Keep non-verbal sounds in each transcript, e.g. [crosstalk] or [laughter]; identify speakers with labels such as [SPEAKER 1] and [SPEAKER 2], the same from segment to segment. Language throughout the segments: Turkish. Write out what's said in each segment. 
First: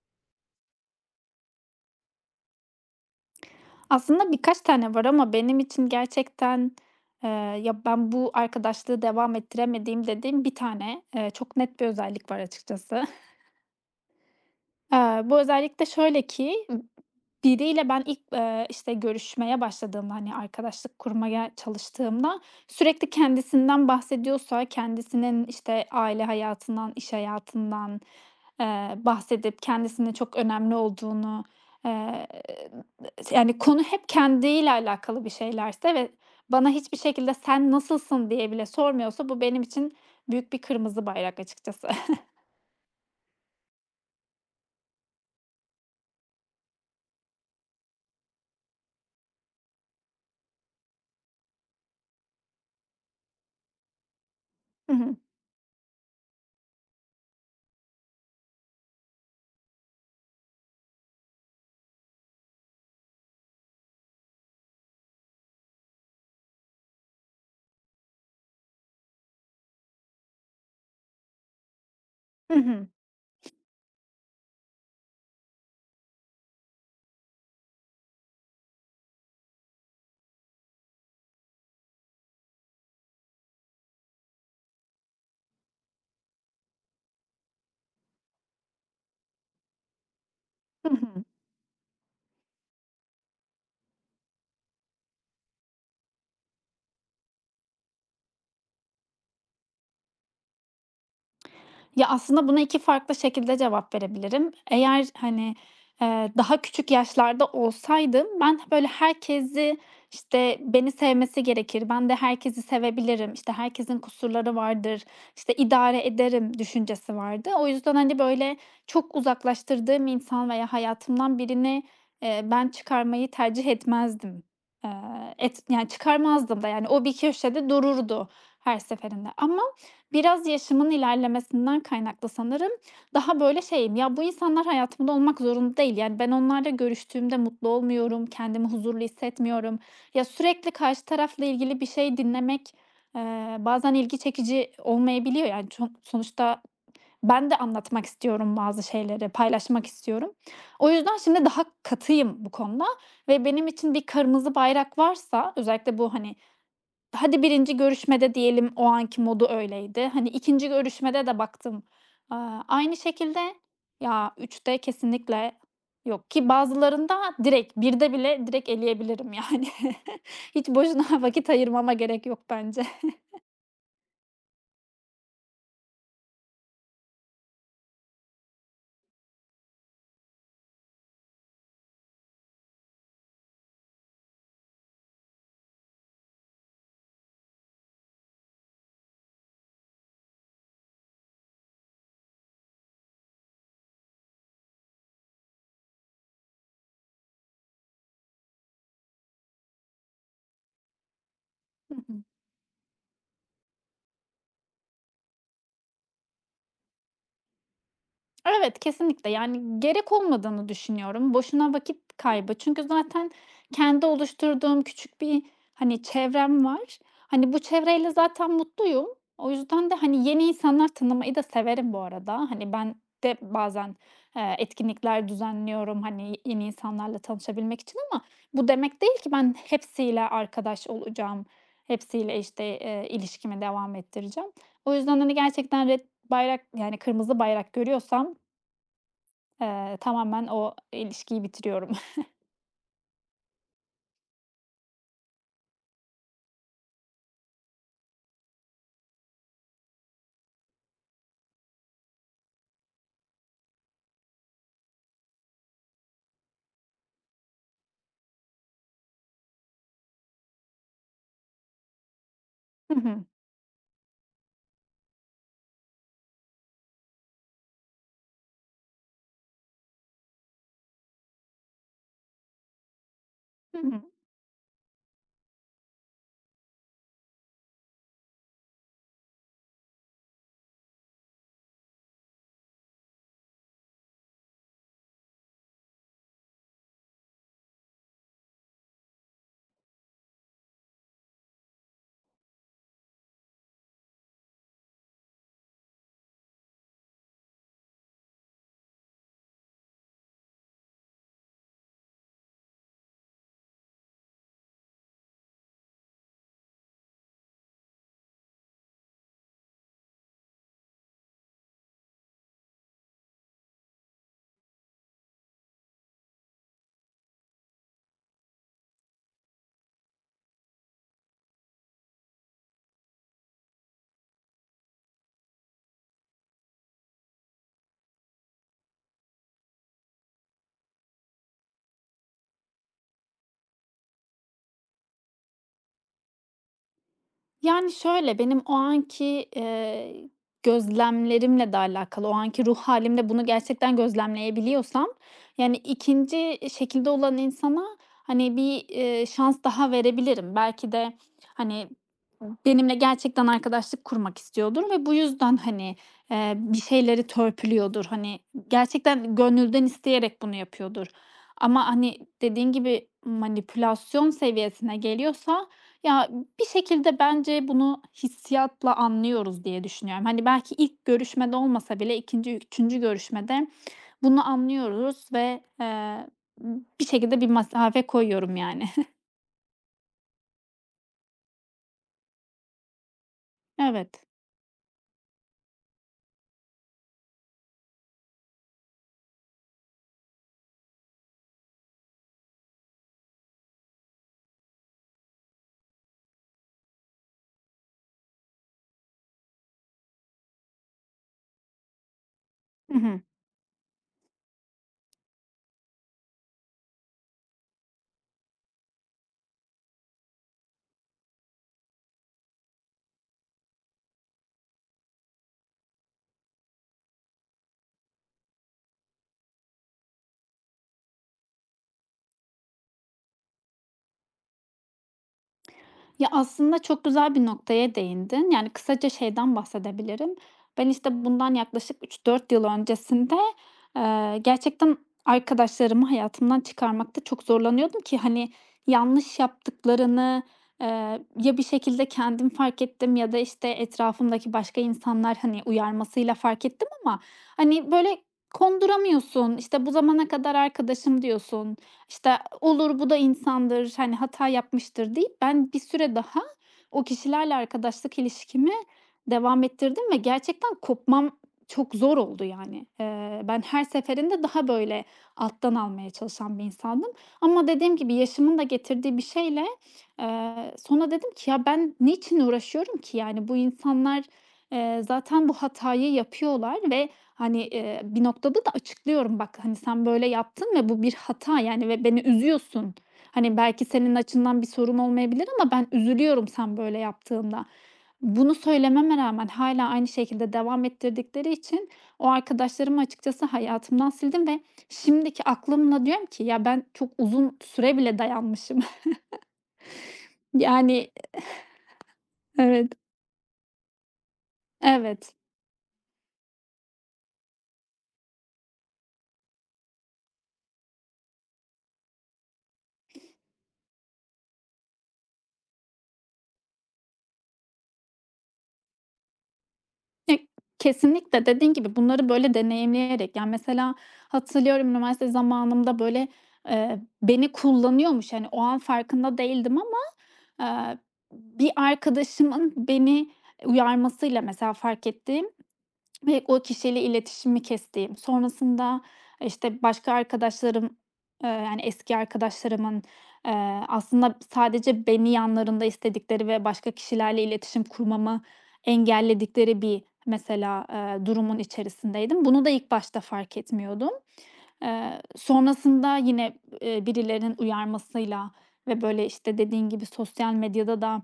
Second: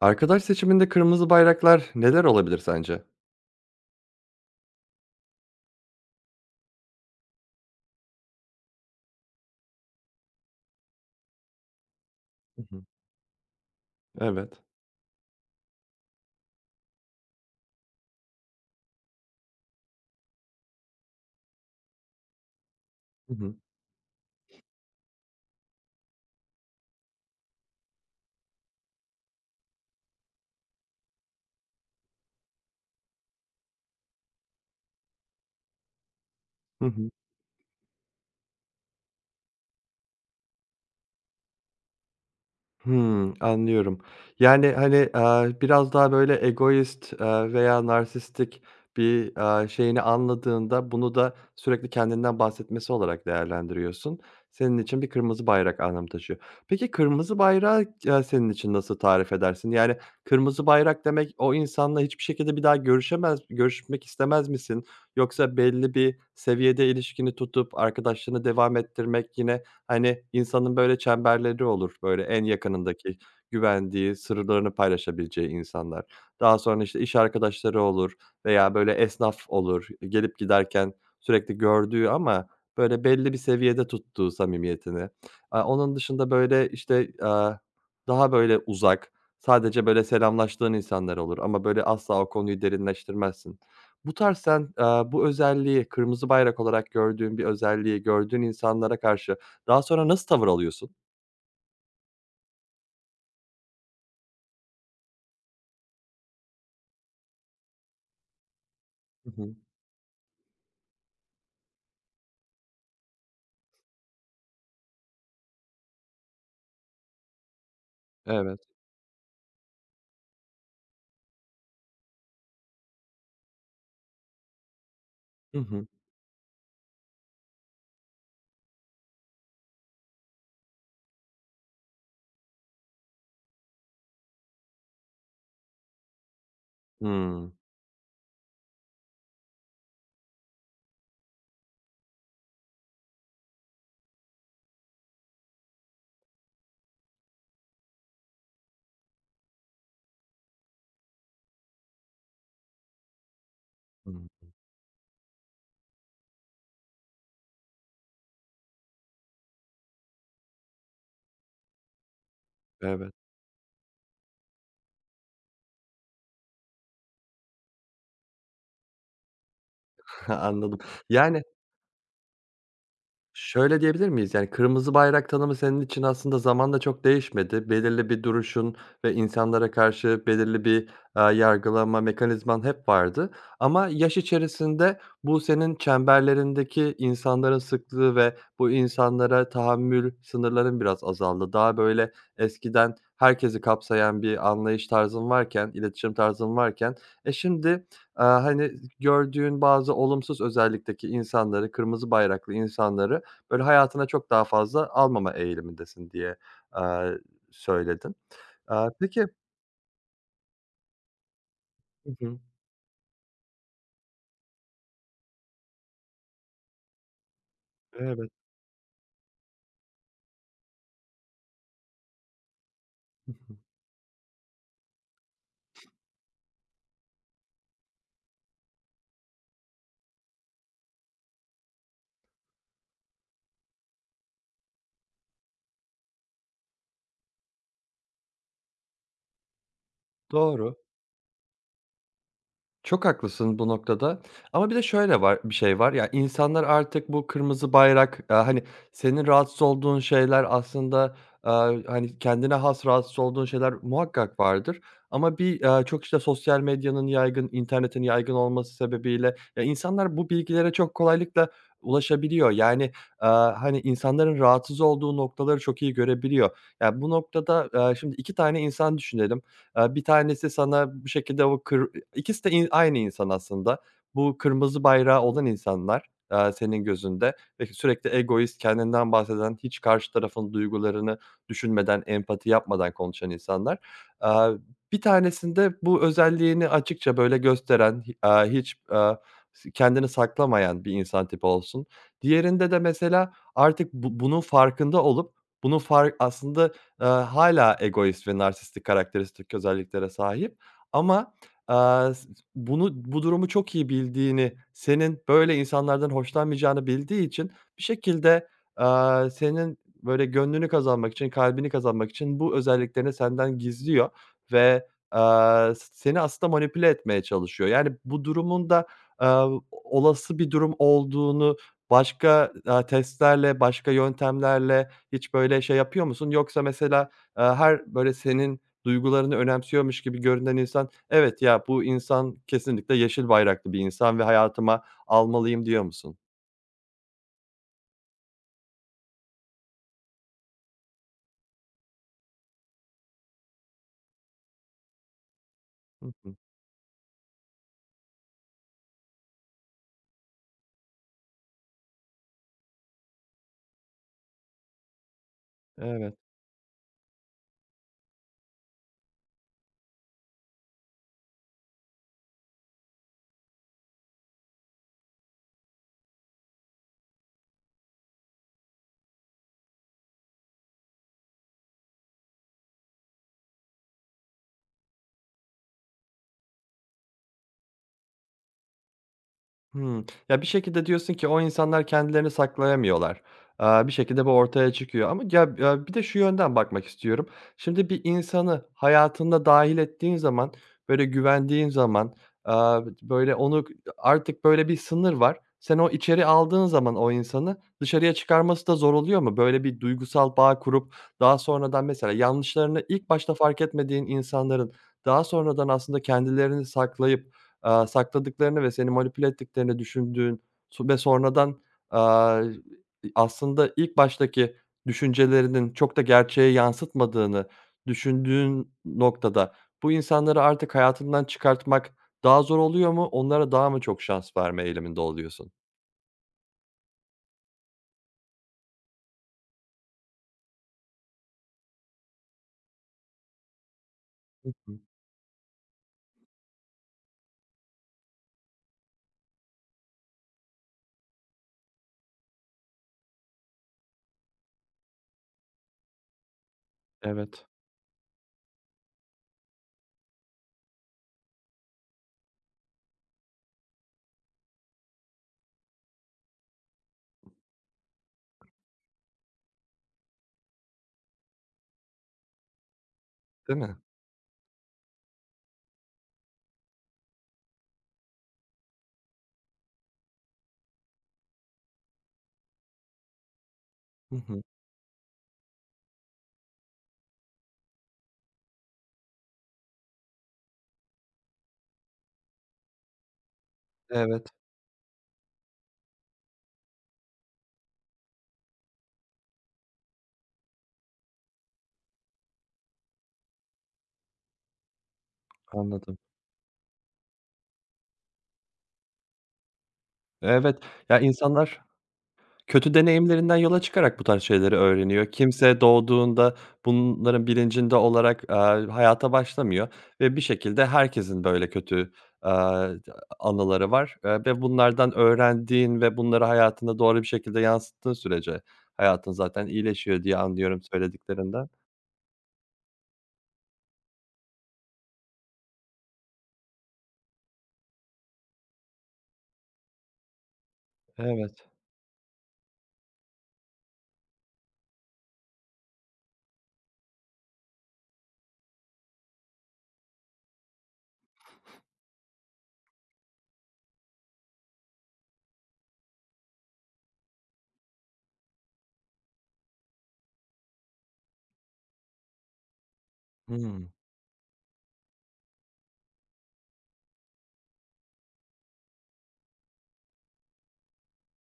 [SPEAKER 1] Arkadaş seçiminde kırmızı bayraklar neler olabilir sence?
[SPEAKER 2] Aslında birkaç tane var ama benim için gerçekten, eee, ya, ben bu arkadaşlığı devam ettiremediğim dediğim bir tane, çok net bir özellik var
[SPEAKER 1] Hı hı.
[SPEAKER 2] açıkçası.
[SPEAKER 1] Evet.
[SPEAKER 2] Bu özellikle şöyle ki, biriyle ben ilk, işte, görüşmeye başladığımda, hani, arkadaşlık kurmaya çalıştığımda sürekli
[SPEAKER 1] Hı hı.
[SPEAKER 2] kendisinden bahsediyorsa, kendisinin, işte, aile hayatından, iş hayatından, bahsedip kendisinin çok önemli olduğunu, eee, yani, konu hep kendiyle alakalı bir şeylerse ve bana
[SPEAKER 1] Hı
[SPEAKER 2] hiçbir
[SPEAKER 1] hı.
[SPEAKER 2] şekilde "Sen nasılsın?" diye bile sormuyorsa bu benim için büyük bir kırmızı bayrak açıkçası. [laughs]
[SPEAKER 1] Hmm, anlıyorum. Yani, hani, biraz daha böyle egoist, veya narsistik bir, şeyini anladığında bunu da sürekli kendinden bahsetmesi olarak değerlendiriyorsun. Senin
[SPEAKER 2] Hı
[SPEAKER 1] için bir
[SPEAKER 2] hı.
[SPEAKER 1] kırmızı bayrak anlam taşıyor. Peki kırmızı bayrağı, senin için nasıl tarif edersin? Yani kırmızı bayrak demek o insanla hiçbir şekilde bir daha görüşemez görüşmek istemez misin? Yoksa belli bir seviyede ilişkini tutup arkadaşlığını devam ettirmek yine. Hani, insanın böyle çemberleri olur, böyle en
[SPEAKER 2] Hı hı.
[SPEAKER 1] yakınındaki, güvendiği, sırlarını paylaşabileceği insanlar. Daha sonra, işte, iş arkadaşları olur veya böyle esnaf olur, gelip giderken sürekli gördüğü ama böyle belli bir seviyede tuttuğu samimiyetini. Onun dışında böyle, işte, daha böyle uzak, sadece böyle selamlaştığın
[SPEAKER 2] Hı
[SPEAKER 1] insanlar
[SPEAKER 2] hı.
[SPEAKER 1] olur ama böyle asla o konuyu derinleştirmezsin. Bu tarz sen, bu özelliği, kırmızı bayrak olarak gördüğün bir özelliği gördüğün insanlara karşı daha sonra nasıl tavır alıyorsun?
[SPEAKER 2] Ya, aslında buna 2 farklı şekilde cevap verebilirim. Eğer, hani, daha küçük yaşlarda olsaydım ben böyle
[SPEAKER 1] Hı hı.
[SPEAKER 2] herkesi, işte, beni sevmesi gerekir, ben de herkesi sevebilirim, İşte herkesin kusurları vardır, İşte idare ederim düşüncesi vardı. O yüzden, hani, böyle
[SPEAKER 1] Evet.
[SPEAKER 2] çok uzaklaştırdığım insan veya hayatımdan birini, ben çıkarmayı tercih etmezdim. Eee,
[SPEAKER 1] Hı
[SPEAKER 2] et
[SPEAKER 1] hı.
[SPEAKER 2] yani çıkarmazdım da yani o bir köşede dururdu her seferinde ama biraz yaşımın ilerlemesinden kaynaklı sanırım. Daha böyle şeyim, ya, bu insanlar hayatımda olmak zorunda değil. Yani, ben onlarla görüştüğümde
[SPEAKER 1] Hımm.
[SPEAKER 2] mutlu olmuyorum, kendimi huzurlu hissetmiyorum. Ya, sürekli karşı tarafla ilgili bir şey dinlemek, bazen ilgi çekici olmayabiliyor. Yani, çok sonuçta ben de anlatmak istiyorum bazı şeyleri, paylaşmak istiyorum. O yüzden şimdi daha katıyım bu konuda ve benim için bir
[SPEAKER 1] Hımm.
[SPEAKER 2] kırmızı bayrak varsa özellikle bu, hani, hadi birinci görüşmede diyelim o anki modu öyleydi. Hani ikinci görüşmede de baktım, aynı
[SPEAKER 1] Evet.
[SPEAKER 2] şekilde, ya üçte kesinlikle yok ki bazılarında direkt birde bile direkt eleyebilirim yani. [laughs]
[SPEAKER 1] [laughs]
[SPEAKER 2] Hiç
[SPEAKER 1] Anladım.
[SPEAKER 2] boşuna
[SPEAKER 1] Yani,
[SPEAKER 2] vakit ayırmama gerek yok bence.
[SPEAKER 1] şöyle diyebilir miyiz? Yani, kırmızı bayrak tanımı senin için aslında zamanla çok değişmedi. Belirli bir duruşun ve insanlara karşı belirli bir, yargılama mekanizman hep vardı ama yaş içerisinde bu senin çemberlerindeki insanların sıklığı ve bu insanlara tahammül sınırların biraz azaldı. Daha, böyle, eskiden herkesi kapsayan bir anlayış tarzın varken, iletişim tarzın varken, şimdi, hani, gördüğün bazı olumsuz özellikteki insanları, kırmızı
[SPEAKER 2] [laughs]
[SPEAKER 1] bayraklı insanları. Böyle, hayatına çok daha fazla almama eğilimindesin diye, eee, söyledin.
[SPEAKER 2] Evet,
[SPEAKER 1] Peki.
[SPEAKER 2] kesinlikle. Yani gerek olmadığını düşünüyorum. Boşuna
[SPEAKER 1] Hı
[SPEAKER 2] vakit
[SPEAKER 1] hı.
[SPEAKER 2] kaybı. Çünkü zaten kendi oluşturduğum küçük bir, hani, çevrem var. Hani, bu çevreyle
[SPEAKER 1] Evet.
[SPEAKER 2] zaten mutluyum. O yüzden de, hani, yeni insanlar tanımayı da severim bu arada. Hani, ben
[SPEAKER 1] Hı
[SPEAKER 2] de
[SPEAKER 1] hı.
[SPEAKER 2] bazen, etkinlikler düzenliyorum, hani, yeni insanlarla tanışabilmek için ama bu demek değil ki ben hepsiyle arkadaş olacağım, hepsiyle, işte, ilişkimi devam ettireceğim. O yüzden, hani, gerçekten red bayrak, yani, kırmızı bayrak görüyorsam tamamen o
[SPEAKER 1] Doğru.
[SPEAKER 2] ilişkiyi bitiriyorum.
[SPEAKER 1] Çok haklısın bu noktada ama bir de şöyle var bir şey var, ya, insanlar artık bu kırmızı bayrak, hani, senin rahatsız olduğun şeyler aslında, eee, hani, kendine has rahatsız olduğun şeyler muhakkak vardır ama bir, çok, işte, sosyal medyanın yaygın, internetin yaygın olması sebebiyle, ya, insanlar bu bilgilere çok kolaylıkla ulaşabiliyor. Yani,
[SPEAKER 2] [laughs] Hı hı.
[SPEAKER 1] hani, insanların rahatsız olduğu noktaları çok iyi görebiliyor. Ya, bu noktada, şimdi 2 tane insan düşünelim. Bir tanesi sana bu şekilde o kır ikisi de aynı insan aslında.
[SPEAKER 2] Hı hı.
[SPEAKER 1] Bu kırmızı bayrağı olan insanlar, senin gözünde ve sürekli egoist, kendinden bahseden, hiç karşı tarafın duygularını düşünmeden, empati yapmadan konuşan insanlar. Eee, Bir tanesinde bu özelliğini açıkça, böyle, gösteren, hiç, s kendini saklamayan bir insan tipi olsun. Diğerinde de mesela artık bu bunun farkında olup bunun aslında. Egoist ve narsistik karakteristik özelliklere sahip ama, aaa, s bu durumu çok iyi bildiğini, senin böyle insanlardan hoşlanmayacağını bildiği için bir şekilde, senin böyle gönlünü kazanmak için, kalbini kazanmak için bu özelliklerini senden gizliyor ve, aaa, s seni aslında manipüle etmeye çalışıyor. Yani, bu durumun da, olası bir durum olduğunu başka, testlerle, başka yöntemlerle, hiç böyle şey yapıyor musun? Yoksa mesela, her böyle senin duygularını önemsiyormuş gibi görünen insan, "Evet, ya, bu insan kesinlikle yeşil bayraklı bir insan ve hayatıma almalıyım." diyor musun?
[SPEAKER 2] Yani, şöyle, benim o anki, gözlemlerimle de alakalı, o anki ruh halimde bunu gerçekten gözlemleyebiliyorsam, yani,
[SPEAKER 1] Hı hı.
[SPEAKER 2] ikinci şekilde olan insana, hani, bir, şans daha verebilirim. Belki de, hani, benimle gerçekten arkadaşlık kurmak istiyordur ve bu yüzden, hani,
[SPEAKER 1] Evet.
[SPEAKER 2] bir şeyleri törpülüyordur. Hani, gerçekten gönülden isteyerek bunu yapıyordur. Ama, hani, dediğin gibi manipülasyon seviyesine geliyorsa, ya, bir şekilde bence bunu hissiyatla anlıyoruz diye düşünüyorum. Hani, belki ilk görüşmede olmasa bile ikinci üçüncü görüşmede bunu anlıyoruz ve, bir şekilde bir mesafe koyuyorum yani. [laughs]
[SPEAKER 1] Hımm. Ya, bir şekilde diyorsun ki o insanlar kendilerini saklayamıyorlar. Bir
[SPEAKER 2] Evet.
[SPEAKER 1] şekilde bu ortaya çıkıyor ama ya, bir de şu yönden bakmak istiyorum. Şimdi bir insanı hayatına dâhil ettiğin zaman, böyle güvendiğin zaman, böyle onu artık böyle bir sınır var. Sen o içeri aldığın zaman o insanı dışarıya çıkarması da zor oluyor mu? Böyle bir duygusal bağ kurup daha sonradan mesela yanlışlarını ilk başta fark etmediğin insanların daha sonradan aslında kendilerini saklayıp sakladıklarını ve seni manipüle ettiklerini düşündüğün ve sonradan, aaa, aslında ilk baştaki düşüncelerinin çok da gerçeğe yansıtmadığını düşündüğün noktada bu insanları artık hayatından çıkartmak daha zor oluyor mu? Onlara daha mı çok şans verme eğiliminde oluyorsun?
[SPEAKER 2] Ya, aslında çok güzel bir noktaya değindin. Yani, kısaca şeyden bahsedebilirim. Ben, işte, bundan yaklaşık 3-4 yıl öncesinde,
[SPEAKER 1] Hı.
[SPEAKER 2] gerçekten arkadaşlarımı hayatımdan çıkarmakta çok zorlanıyordum ki, hani, yanlış yaptıklarını, eee, ya bir şekilde kendim fark ettim ya da, işte, etrafımdaki başka insanlar, hani, uyarmasıyla fark ettim ama,
[SPEAKER 1] Evet.
[SPEAKER 2] hani, böyle konduramıyorsun. İşte, bu zamana kadar arkadaşım diyorsun. İşte, "Olur, bu da insandır, hani, hata yapmıştır." deyip ben bir süre daha o kişilerle arkadaşlık ilişkimi devam ettirdim ve gerçekten kopmam çok zor oldu yani.
[SPEAKER 1] Değil
[SPEAKER 2] Ben
[SPEAKER 1] mi?
[SPEAKER 2] her seferinde daha böyle alttan almaya çalışan bir insandım ama dediğim gibi yaşımın da getirdiği bir şeyle, sonra dedim ki, "Ya, ben niçin uğraşıyorum ki? Yani, bu
[SPEAKER 1] Hı
[SPEAKER 2] insanlar,
[SPEAKER 1] hı.
[SPEAKER 2] zaten bu hatayı yapıyorlar ve hani, bir noktada da açıklıyorum, "Bak, hani, sen böyle yaptın ve bu bir hata, yani, ve beni üzüyorsun. Hani, belki senin
[SPEAKER 1] Evet,
[SPEAKER 2] açından bir sorun olmayabilir ama ben üzülüyorum sen böyle yaptığında." Bunu söylememe rağmen hala aynı şekilde devam ettirdikleri için o arkadaşlarımı açıkçası hayatımdan sildim ve şimdiki
[SPEAKER 1] anladım.
[SPEAKER 2] aklımla diyorum ki, "Ya, ben çok uzun süre bile dayanmışım." [laughs]
[SPEAKER 1] Evet, ya,
[SPEAKER 2] Yani
[SPEAKER 1] insanlar kötü
[SPEAKER 2] evet.
[SPEAKER 1] deneyimlerinden yola çıkarak bu tarz şeyleri öğreniyor.
[SPEAKER 2] Evet.
[SPEAKER 1] Kimse doğduğunda bunların bilincinde olarak, hayata başlamıyor ve bir şekilde herkesin böyle kötü, aaa, anıları var, ve bunlardan öğrendiğin ve bunları hayatında doğru bir şekilde yansıttığın sürece hayatın zaten iyileşiyor diye
[SPEAKER 2] Ya,
[SPEAKER 1] anlıyorum
[SPEAKER 2] kesinlikle
[SPEAKER 1] söylediklerinden.
[SPEAKER 2] dediğin gibi bunları böyle deneyimleyerek, yani, mesela hatırlıyorum üniversite zamanımda, böyle, beni kullanıyormuş, hani, o an farkında değildim ama, eee,
[SPEAKER 1] Evet.
[SPEAKER 2] bir arkadaşımın beni uyarmasıyla mesela fark ettiğim ve o kişiyle iletişimi kestiğim, sonrasında, işte, başka arkadaşlarım, yani, eski arkadaşlarımın, aslında sadece beni yanlarında istedikleri ve başka kişilerle iletişim kurmamı engelledikleri bir mesela, durumun içerisindeydim. Bunu da ilk başta fark
[SPEAKER 1] Hımm.
[SPEAKER 2] etmiyordum. Sonrasında yine, birilerinin uyarmasıyla ve, böyle, işte, dediğin gibi sosyal medyada da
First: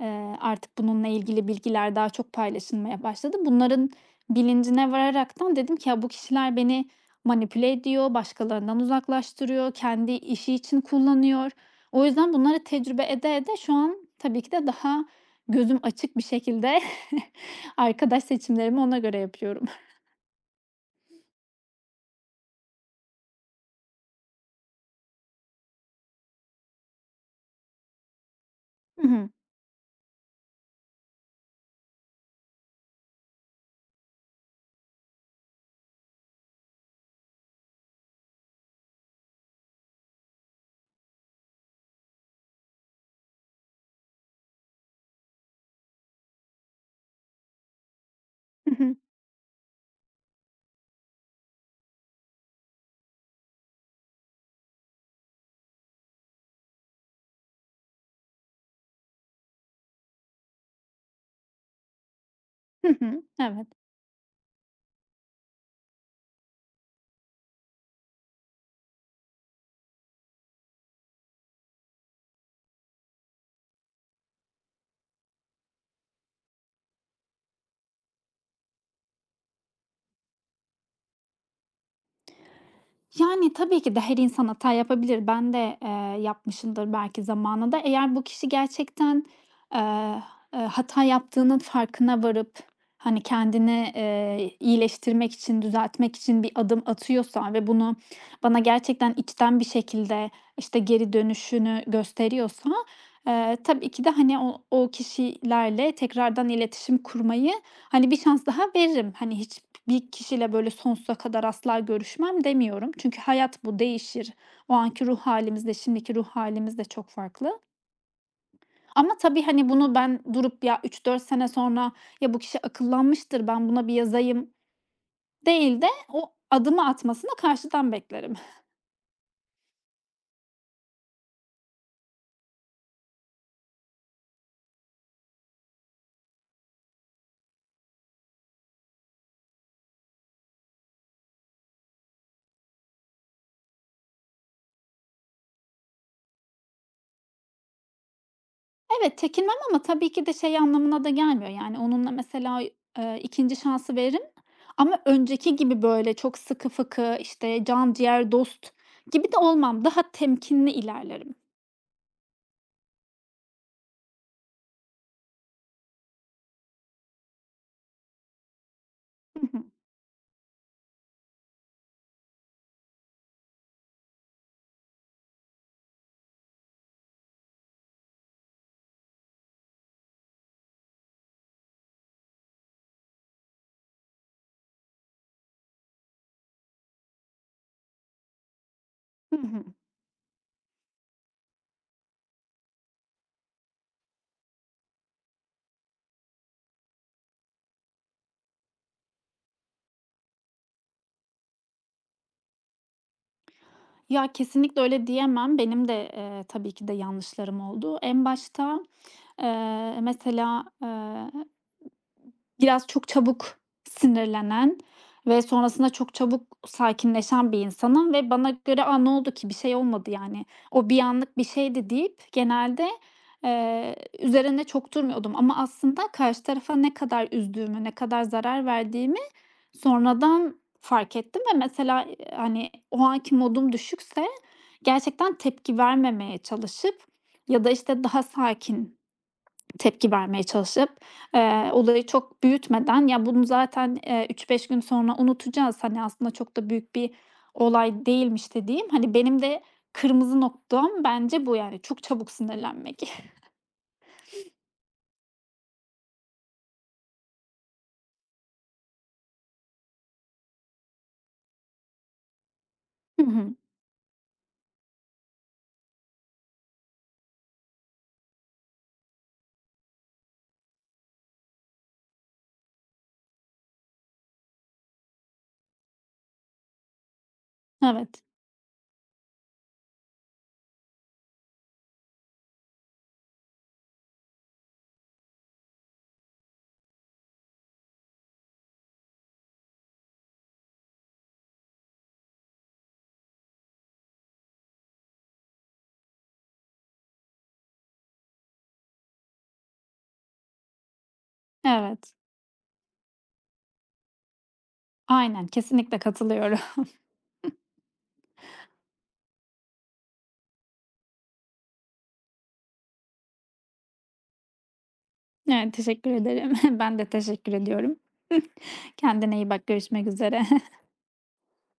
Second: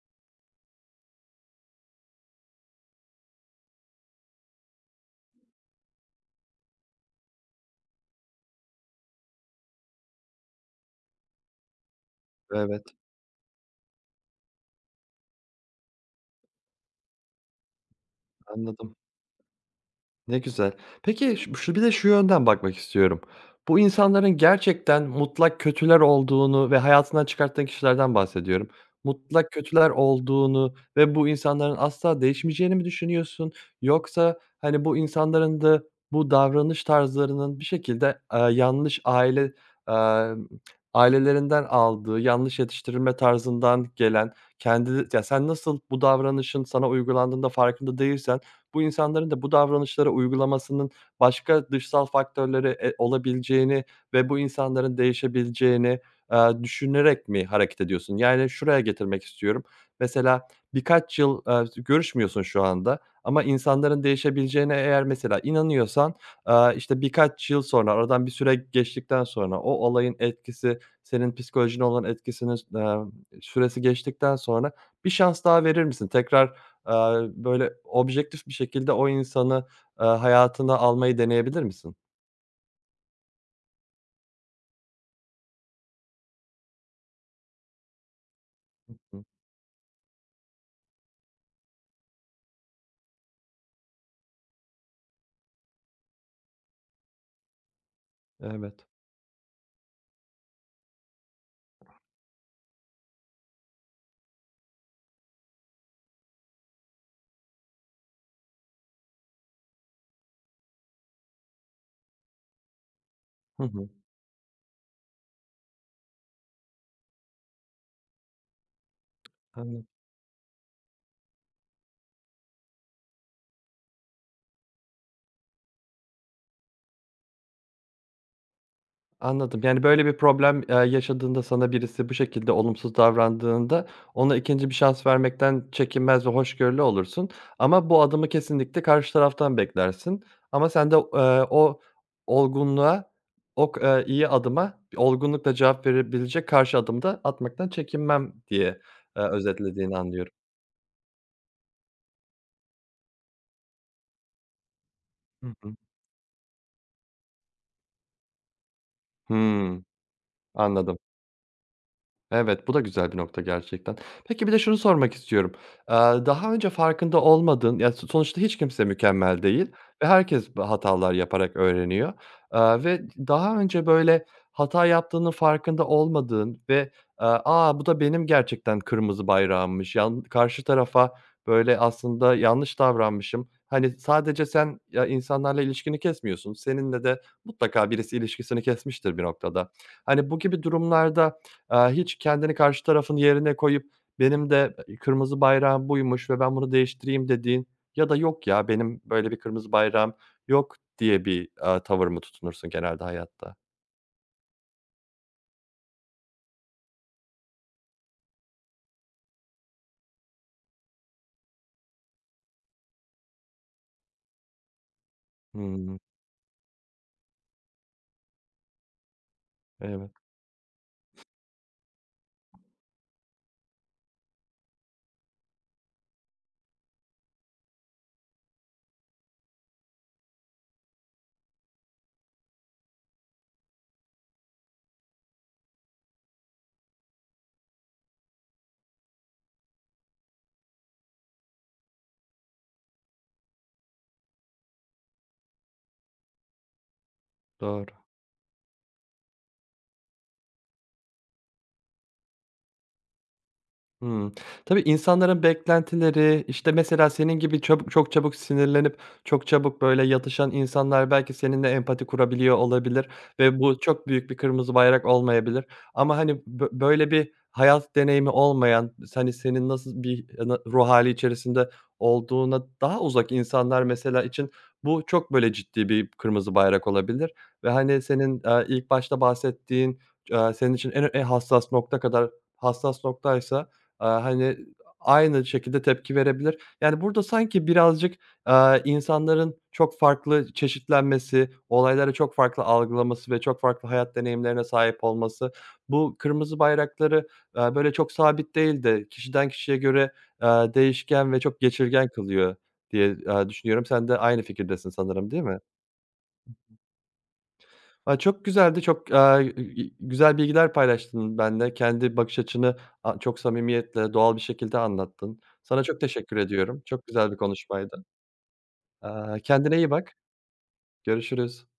[SPEAKER 2] Artık bununla ilgili bilgiler daha çok paylaşılmaya başladı. Bunların bilincine vararaktan dedim ki ya bu kişiler beni manipüle ediyor, başkalarından uzaklaştırıyor, kendi işi için kullanıyor. O yüzden bunları
[SPEAKER 1] Evet,
[SPEAKER 2] tecrübe ede ede şu an tabii ki de daha gözüm açık bir şekilde [laughs] arkadaş seçimlerimi
[SPEAKER 1] anladım.
[SPEAKER 2] ona göre yapıyorum.
[SPEAKER 1] Ne güzel. Peki, ş şu bir de şu yönden bakmak istiyorum. Bu insanların gerçekten mutlak kötüler olduğunu ve hayatından çıkarttığın kişilerden bahsediyorum.
[SPEAKER 2] Hı hı.
[SPEAKER 1] Mutlak kötüler olduğunu ve bu insanların asla değişmeyeceğini mi düşünüyorsun? Yoksa, hani, bu insanların da bu davranış tarzlarının bir şekilde, emm, ailelerinden aldığı, yanlış yetiştirilme tarzından gelen, sen nasıl bu davranışın sana uygulandığında farkında değilsen
[SPEAKER 2] [laughs]
[SPEAKER 1] bu
[SPEAKER 2] Hı hı.
[SPEAKER 1] insanların da bu davranışları uygulamasının başka dışsal faktörleri, olabileceğini ve bu insanların değişebileceğini, düşünerek mi hareket ediyorsun? Yani şuraya getirmek istiyorum. Mesela birkaç yıl, görüşmüyorsun şu
[SPEAKER 2] Hı
[SPEAKER 1] anda
[SPEAKER 2] hı.
[SPEAKER 1] ama
[SPEAKER 2] Evet.
[SPEAKER 1] insanların değişebileceğine eğer mesela inanıyorsan, işte, birkaç yıl sonra, aradan bir süre geçtikten sonra o olayın etkisi, senin psikolojine olan etkisinin, süresi geçtikten sonra bir şans daha verir misin? Tekrar böyle, objektif bir şekilde o insanı, hayatına almayı deneyebilir misin?
[SPEAKER 2] Yani, tabii ki de her insan hata yapabilir. Ben de, yapmışımdır belki zamanında. Eğer bu kişi
[SPEAKER 1] Hı.
[SPEAKER 2] gerçekten, eee, hata yaptığının farkına varıp, hani, kendini, iyileştirmek için, düzeltmek için bir adım atıyorsa ve bunu bana
[SPEAKER 1] Evet.
[SPEAKER 2] gerçekten içten bir şekilde, işte, geri dönüşünü gösteriyorsa, tabii ki de, hani, o kişilerle tekrardan iletişim kurmayı, hani, bir şans daha veririm. Hani, hiç bir kişiyle böyle sonsuza kadar asla görüşmem demiyorum. Çünkü
[SPEAKER 1] Hı
[SPEAKER 2] hayat bu
[SPEAKER 1] hı.
[SPEAKER 2] değişir. O anki ruh halimizde, şimdiki ruh halimiz de çok farklı. Ama tabii, hani,
[SPEAKER 1] Anladım.
[SPEAKER 2] bunu ben durup ya 3-4 sene sonra ya bu kişi akıllanmıştır ben buna bir yazayım değil de o adımı atmasını karşıdan beklerim. [laughs]
[SPEAKER 1] Anladım. Yani, böyle bir problem, yaşadığında sana birisi bu şekilde olumsuz davrandığında ona ikinci bir şans vermekten çekinmez ve hoşgörülü olursun ama bu adımı kesinlikle karşı taraftan beklersin ama sen de, o olgunluğa, o k iyi adıma olgunlukla cevap verebilecek karşı adımı da atmaktan çekinmem diye,
[SPEAKER 2] Evet, çekinmem ama
[SPEAKER 1] özetlediğini
[SPEAKER 2] tabii ki
[SPEAKER 1] anlıyorum.
[SPEAKER 2] de şey anlamına da gelmiyor. Yani onunla mesela, 2'nci şansı veririm ama
[SPEAKER 1] Hı
[SPEAKER 2] önceki
[SPEAKER 1] hı.
[SPEAKER 2] gibi böyle çok sıkı fıkı, işte, can ciğer dost gibi de
[SPEAKER 1] Hıı.
[SPEAKER 2] olmam. Daha temkinli
[SPEAKER 1] Anladım.
[SPEAKER 2] ilerlerim.
[SPEAKER 1] Evet, bu da güzel bir nokta gerçekten. Peki bir de şunu sormak istiyorum. Eee, Daha önce farkında olmadığın, ya, sonuçta hiç kimse mükemmel
[SPEAKER 2] Hı hı.
[SPEAKER 1] değil ve herkes hatalar yaparak öğreniyor, ve daha önce, böyle, hata yaptığının farkında olmadığın ve, "A, bu da benim gerçekten kırmızı bayrağımmış, karşı tarafa, böyle, aslında yanlış davranmışım." Hani, sadece sen, ya, insanlarla ilişkini kesmiyorsun, seninle de mutlaka birisi ilişkisini kesmiştir bir
[SPEAKER 2] Hı hı.
[SPEAKER 1] noktada. Hani, bu gibi durumlarda hiç kendini karşı tarafın yerine koyup benim de, kırmızı bayrağım buymuş ve ben bunu değiştireyim dediğin ya da yok ya benim böyle bir kırmızı bayrağım yok diye bir, tavır mı tutunursun genelde hayatta?
[SPEAKER 2] Ya, kesinlikle öyle diyemem. Benim de, tabii ki de yanlışlarım oldu. En başta, mesela, biraz çok çabuk sinirlenen ve sonrasında
[SPEAKER 1] Hımm.
[SPEAKER 2] çok çabuk sakinleşen bir insanım ve bana göre, "A, ne oldu ki? Bir şey olmadı,
[SPEAKER 1] Evet,
[SPEAKER 2] yani. O bir anlık bir şeydi." deyip genelde, eee, üzerine çok durmuyordum ama aslında karşı tarafa ne kadar üzdüğümü, ne kadar zarar verdiğimi sonradan fark ettim ve mesela, hani, o anki modum düşükse gerçekten tepki vermemeye çalışıp ya da, işte, daha sakin tepki vermeye çalışıp, olayı çok büyütmeden, "Ya, bunu zaten, 3-5 gün sonra unutacağız. Hani, aslında çok da büyük bir
[SPEAKER 1] doğru.
[SPEAKER 2] olay değilmiş." dediğim, hani, benim de kırmızı noktam bence bu, yani, çok çabuk sinirlenmek.
[SPEAKER 1] Hımm. Tabii, insanların beklentileri, işte, mesela senin gibi çok çabuk sinirlenip çok çabuk, böyle, yatışan insanlar belki seninle empati kurabiliyor olabilir
[SPEAKER 2] Hı hı.
[SPEAKER 1] ve bu çok büyük bir kırmızı bayrak olmayabilir ama, hani, böyle bir hayat deneyimi olmayan, hani, senin nasıl bir e, na ruh hâli içerisinde olduğuna daha uzak insanlar mesela için bu çok, böyle, ciddi bir kırmızı bayrak olabilir ve,
[SPEAKER 2] [laughs]
[SPEAKER 1] hani,
[SPEAKER 2] Evet,
[SPEAKER 1] senin, ilk başta bahsettiğin, senin için en hassas nokta kadar hassas noktaysa hani, aynı şekilde tepki verebilir. Yani, burada sanki birazcık, insanların çok farklı çeşitlenmesi, olayları çok farklı algılaması ve çok farklı hayat deneyimlerine sahip olması, bu kırmızı bayrakları, böyle çok sabit değil de kişiden kişiye göre, değişken ve çok geçirgen
[SPEAKER 2] evet.
[SPEAKER 1] kılıyor diye, düşünüyorum. Sen de aynı fikirdesin sanırım, değil
[SPEAKER 2] Aynen,
[SPEAKER 1] mi?
[SPEAKER 2] kesinlikle katılıyorum.
[SPEAKER 1] A, çok güzeldi, çok, güzel bilgiler paylaştın benimle. Kendi bakış açını çok samimiyetle, doğal bir şekilde anlattın.
[SPEAKER 2] Evet,
[SPEAKER 1] Sana çok
[SPEAKER 2] teşekkür
[SPEAKER 1] teşekkür
[SPEAKER 2] ederim. [laughs]
[SPEAKER 1] ediyorum.
[SPEAKER 2] Ben de
[SPEAKER 1] Çok güzel bir
[SPEAKER 2] teşekkür ediyorum.
[SPEAKER 1] konuşmaydı.
[SPEAKER 2] [laughs] Kendine iyi bak.
[SPEAKER 1] Kendine iyi
[SPEAKER 2] Görüşmek
[SPEAKER 1] bak.
[SPEAKER 2] üzere. [laughs]
[SPEAKER 1] Görüşürüz.